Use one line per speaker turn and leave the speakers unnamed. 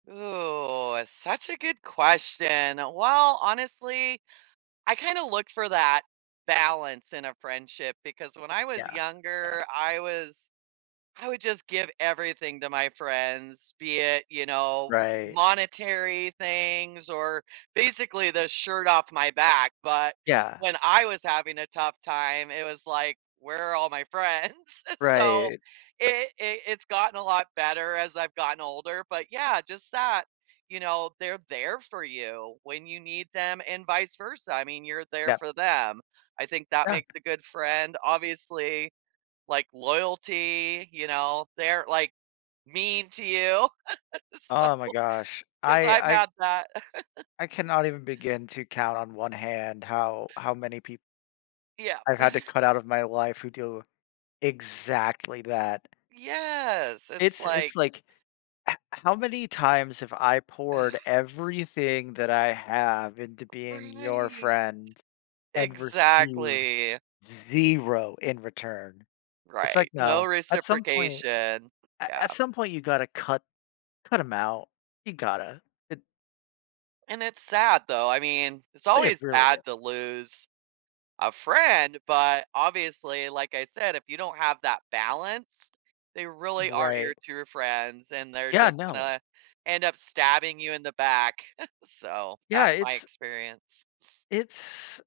Ooh, such a good question. Well, honestly, I kinda look for that balance in a friendship because when I was
Yeah, yeah.
younger, I was I would just give everything to my friends, be it, you know,
Right.
monetary things or basically the shirt off my back, but
Yeah.
when I was having a tough time, it was like, "Where are all my friends?" So,
Right.
it it it's gotten a lot better as I've gotten older, but yeah, just that, you know, they're there for you when you need them and vice versa. I mean, you're there
Yep.
for them. I think that
Yeah.
makes a good friend. Obviously, like, loyalty, you know, they're, like, mean to you. So
Oh, my gosh.
'cause
I
I've
I
had that.
I cannot even begin to count on 1 hand how how many pe
Yeah.
I had to cut out of my life who do exactly that.
Yes, it's
It's
like
it's, like, "H how many times have I poured everything that I have into being your
Right.
friend and received
Exactly.
0 in return." It's like,
Right, no
no, at some point
reciprocation.
a
Yeah.
at some point, you gotta cut cut 'em out. You gotta. It
And it's sad, though. I mean, it's
It
always
really
sad
is.
to lose a friend, but, obviously, like I said, if you don't have that balance, they really aren't your
Right.
true friends, and they're
Yeah,
just
no.
gonna end up stabbing you in the back. So,
Yeah,
that's my
it's
experience.
It's